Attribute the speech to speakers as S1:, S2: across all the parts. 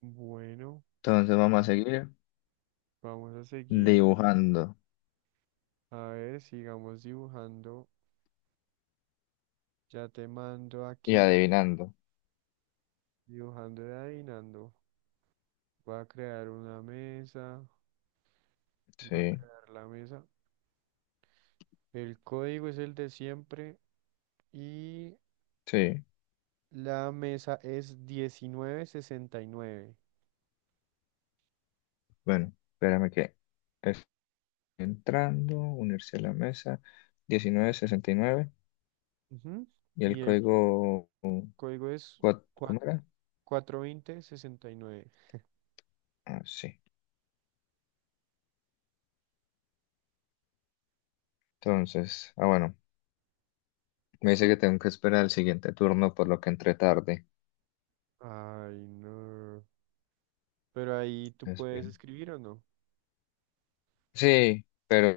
S1: Bueno,
S2: Entonces vamos a seguir
S1: vamos a seguir.
S2: dibujando
S1: A ver, sigamos dibujando. Ya te mando
S2: y
S1: aquí,
S2: adivinando.
S1: dibujando y adivinando. Voy a crear una mesa. Voy a
S2: Sí,
S1: crear la mesa. El código es el de siempre y
S2: sí.
S1: la mesa es 1969.
S2: Bueno, espérame que estoy entrando, unirse a la mesa, 1969 y nueve
S1: Ujú.
S2: y el
S1: Y el
S2: código,
S1: código es cua-
S2: ¿cómo era?
S1: 420 69.
S2: Ah, sí. Entonces, bueno, me dice que tengo que esperar el siguiente turno, por lo que entré tarde.
S1: Ay, no. Pero ahí tú puedes
S2: Espera.
S1: escribir o no.
S2: Sí,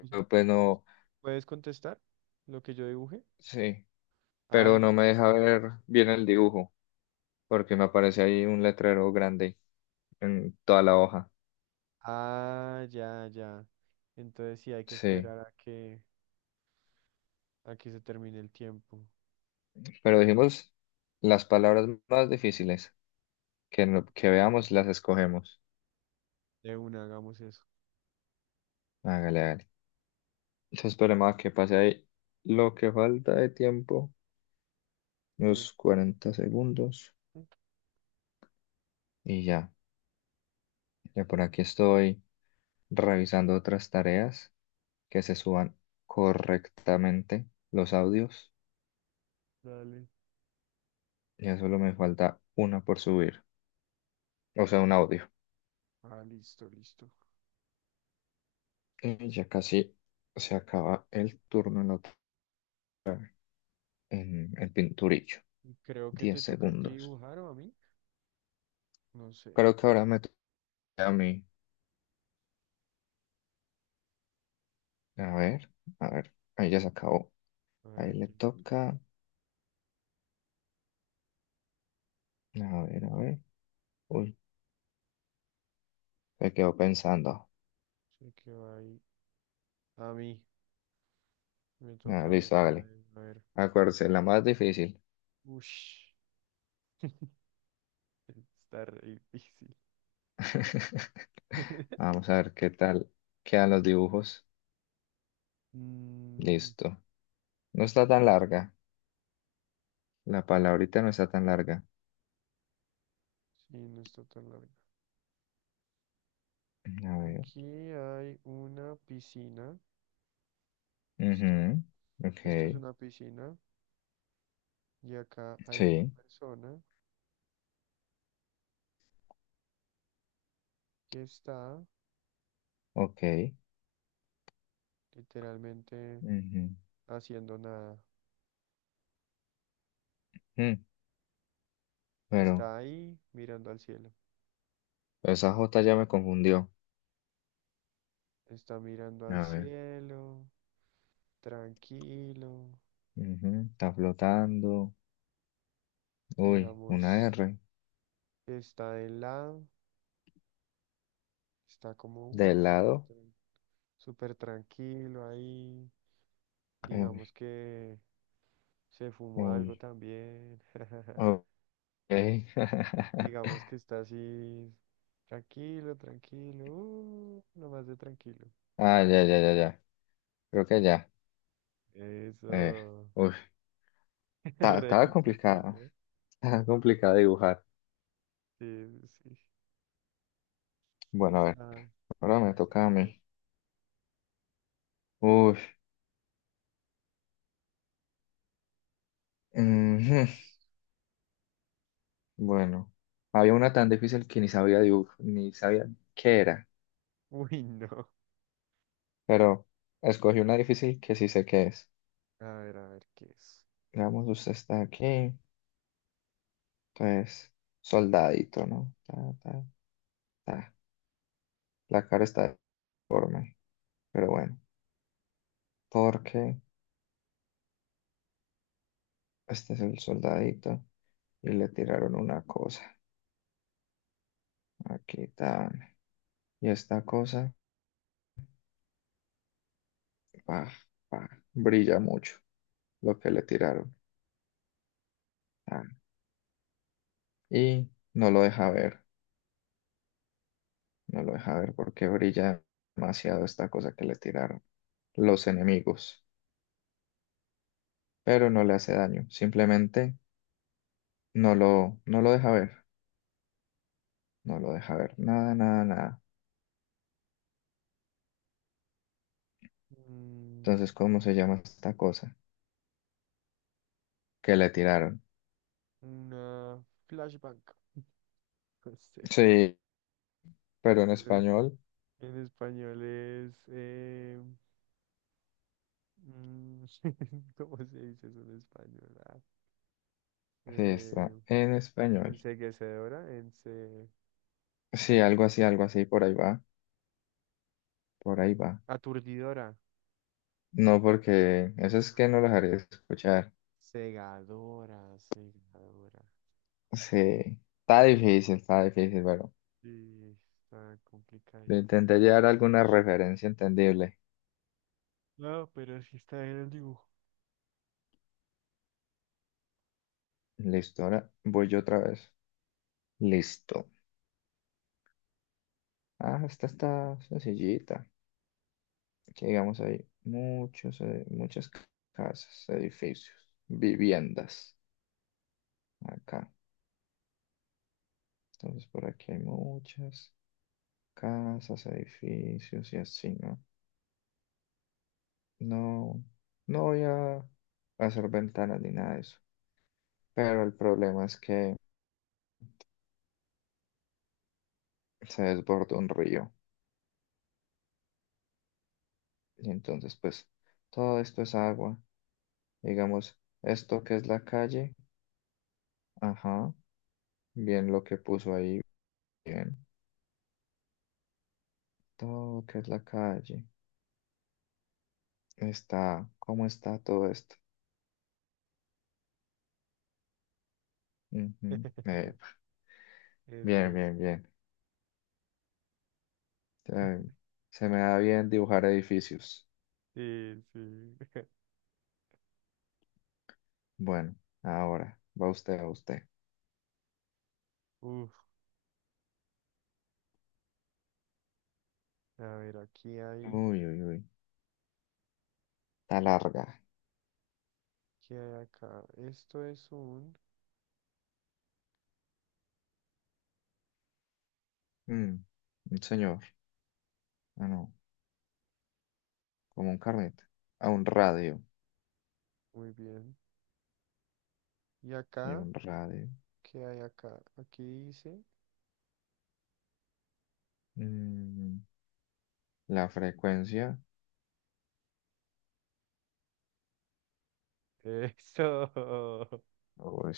S1: O sea,
S2: pues
S1: ¿puedes,
S2: no,
S1: puedes contestar lo que yo dibuje?
S2: sí,
S1: Ah,
S2: pero no me
S1: listo.
S2: deja ver bien el dibujo, porque me aparece ahí un letrero grande en toda la hoja.
S1: Ah, ya, ya. Entonces sí hay que
S2: Sí.
S1: esperar a que se termine el tiempo.
S2: Pero dijimos las palabras más difíciles que, que veamos, las escogemos.
S1: De una, hagamos eso.
S2: Hágale, hágale. Entonces esperemos a que pase ahí lo que falta de tiempo,
S1: Sí.
S2: unos 40 segundos. Y ya, ya por aquí estoy revisando otras tareas que se suban correctamente los audios.
S1: Dale.
S2: Ya solo me falta una por subir, o sea, un audio.
S1: Ah, listo, listo.
S2: Y ya casi se acaba el turno en, la en el pinturillo.
S1: Creo que
S2: diez
S1: te toca a ti
S2: segundos.
S1: dibujar o a mí. No sé.
S2: Creo que ahora me... A mí. A ver, a ver. Ahí ya se acabó.
S1: A ver,
S2: Ahí le
S1: aquí quién toca.
S2: toca. A ver, a ver. Uy, se quedó pensando.
S1: Sé que va ahí. A mí. Me
S2: Ah,
S1: toca a mí
S2: listo,
S1: otra
S2: hágale.
S1: vez. A ver.
S2: Acuérdese, la más difícil.
S1: Ush. Está re difícil.
S2: Vamos a ver qué tal quedan los dibujos.
S1: Mm,
S2: Listo. No está tan larga. La palabrita no está tan larga.
S1: sí, no está tan largo.
S2: A ver.
S1: Aquí hay una piscina, ¿listo?
S2: Ujú. Ok.
S1: Esto es una piscina y acá hay una
S2: Sí.
S1: persona que está
S2: Ok.
S1: literalmente
S2: Ujú.
S1: haciendo nada.
S2: Mm. Pero
S1: Está ahí mirando al cielo.
S2: esa J ya me confundió.
S1: Está mirando al
S2: A ver.
S1: cielo, tranquilo,
S2: Ujú. Está flotando. Uy, una
S1: digamos,
S2: R.
S1: está de lado, está como,
S2: De
S1: uff,
S2: lado.
S1: súper tranquilo ahí. Digamos
S2: Uy,
S1: que se fumó algo
S2: uy.
S1: también.
S2: Ok.
S1: Digamos que está así, tranquilo, tranquilo, nomás de tranquilo.
S2: Ah, ya, ya, ya, ya. Creo que ya. Eh,
S1: Eso,
S2: uy.
S1: re
S2: Estaba
S1: difícil,
S2: complicada.
S1: ¿no?
S2: Estaba complicada dibujar.
S1: Sí, sí,
S2: Bueno, a ver.
S1: está
S2: Ahora me toca a
S1: difícil.
S2: mí. Uy,
S1: A ver cómo
S2: ujú.
S1: es.
S2: Bueno. Había una tan difícil que ni sabía dibujar, ni sabía qué era.
S1: Uy, no.
S2: Pero escogí una difícil que sí sé qué es.
S1: A ver qué es.
S2: Digamos, usted está aquí. Entonces, soldadito, ¿no? Ta, ta, ta. La cara está deforme. Pero bueno, porque este es el soldadito y le tiraron una cosa. Aquí está. Y esta cosa, pa, pa, brilla mucho lo que le tiraron. Tan. Y no lo deja ver, no lo deja ver porque brilla demasiado esta cosa que le tiraron los enemigos. Pero no le hace daño, simplemente no lo deja ver, no lo deja ver, nada, nada, nada.
S1: Mm,
S2: Entonces, ¿cómo se llama esta cosa que le tiraron?
S1: una flashbank, no sé.
S2: Sí, pero en
S1: Pero
S2: español.
S1: en español es. Mm, ¿cómo se dice eso en español?
S2: Sí, está
S1: Eh,
S2: en español.
S1: enceguecedora, ence.
S2: Sí, algo así, por ahí va, por ahí va.
S1: Aturdidora.
S2: No, porque eso es que no los haré escuchar.
S1: Cegadora, cegadora.
S2: Sí, está difícil, pero
S1: Sí, está
S2: le
S1: complicadito.
S2: intenté llevar alguna referencia entendible.
S1: No, pero sí está en el dibujo.
S2: Listo, ahora voy yo otra vez. Listo. Ah, esta está sencillita. Que digamos ahí, muchos, muchas casas, edificios, viviendas. Acá. Entonces por aquí hay muchas casas, edificios y así, ¿no? No, no voy a hacer ventanas ni nada de eso. Pero el problema es que se desborda un río. Y entonces, pues, todo esto es agua. Digamos, esto que es la calle, ajá, bien lo que puso ahí, bien. Todo que es la calle, está, ¿cómo está todo esto? Ujú, eh,
S1: Eso
S2: bien,
S1: es.
S2: bien, bien. Eh, Se me da bien dibujar edificios.
S1: Sí, sí.
S2: Bueno, ahora, va usted, a usted.
S1: Uf, a ver, aquí hay,
S2: Uy, uy, uy, está larga.
S1: ¿qué hay acá? Esto es un,
S2: Mm, un señor, ah, no, como un carnet, a un radio,
S1: muy bien. ¿Y
S2: sí,
S1: acá?
S2: un radio.
S1: ¿Qué hay acá? Aquí dice.
S2: Mm, la frecuencia,
S1: Eso.
S2: uy,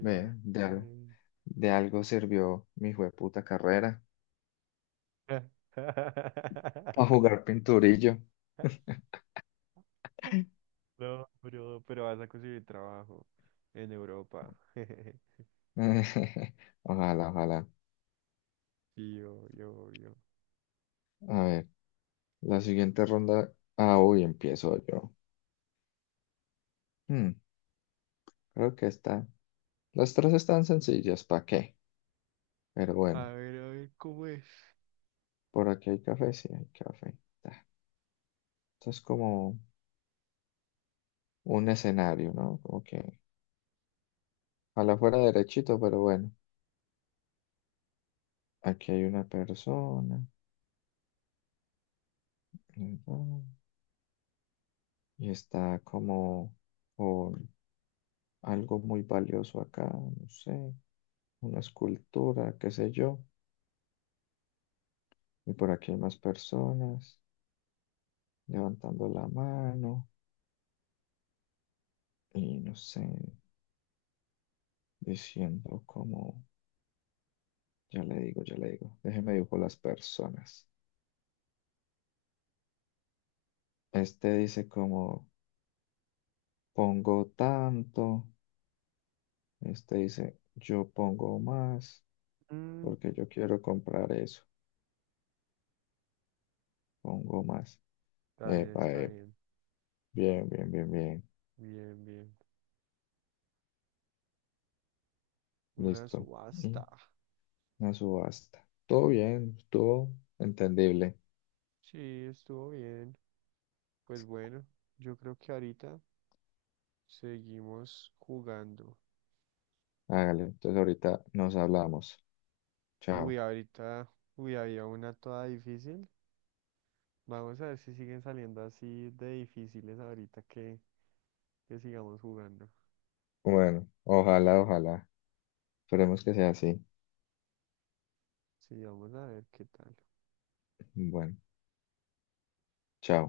S2: ve,
S1: bien.
S2: de algo sirvió mi jueputa carrera, para jugar pinturillo.
S1: No, bro, pero vas a conseguir trabajo en Europa.
S2: Ojalá, ojalá.
S1: Sí, yo, yo, yo.
S2: A ver, la siguiente ronda, ah, uy, empiezo yo. Mm, creo que está, las tres están sencillas, ¿para qué? Pero bueno,
S1: A ver, ¿cómo es?
S2: por aquí hay café, sí, hay café. Ta. Esto es como... un escenario, ¿no? Como que ojalá fuera derechito, pero bueno, aquí hay una persona, ¿verdad? Y está como con algo muy valioso acá, no sé, una escultura, qué sé yo, y por aquí hay más personas levantando la mano y no sé, diciendo como, ya le digo, déjeme dibujo las personas. Este dice como, pongo tanto, este dice, yo pongo más.
S1: Mm,
S2: Porque yo quiero comprar eso. Pongo más.
S1: está bien,
S2: Epa,
S1: está
S2: epa.
S1: bien.
S2: Bien, bien, bien, bien.
S1: Bien, bien. Una
S2: Listo. Y
S1: subasta.
S2: una subasta. Todo bien, todo entendible.
S1: Sí, estuvo bien. Pues bueno, yo creo que ahorita seguimos jugando.
S2: Hágale. Entonces ahorita nos hablamos. Chao.
S1: Uy, ahorita, uy, había una toda difícil. Vamos a ver si siguen saliendo así de difíciles ahorita que sigamos jugando.
S2: Bueno, ojalá, ojalá. Esperemos que sea así.
S1: Sí, vamos a ver qué tal.
S2: Bueno, chao.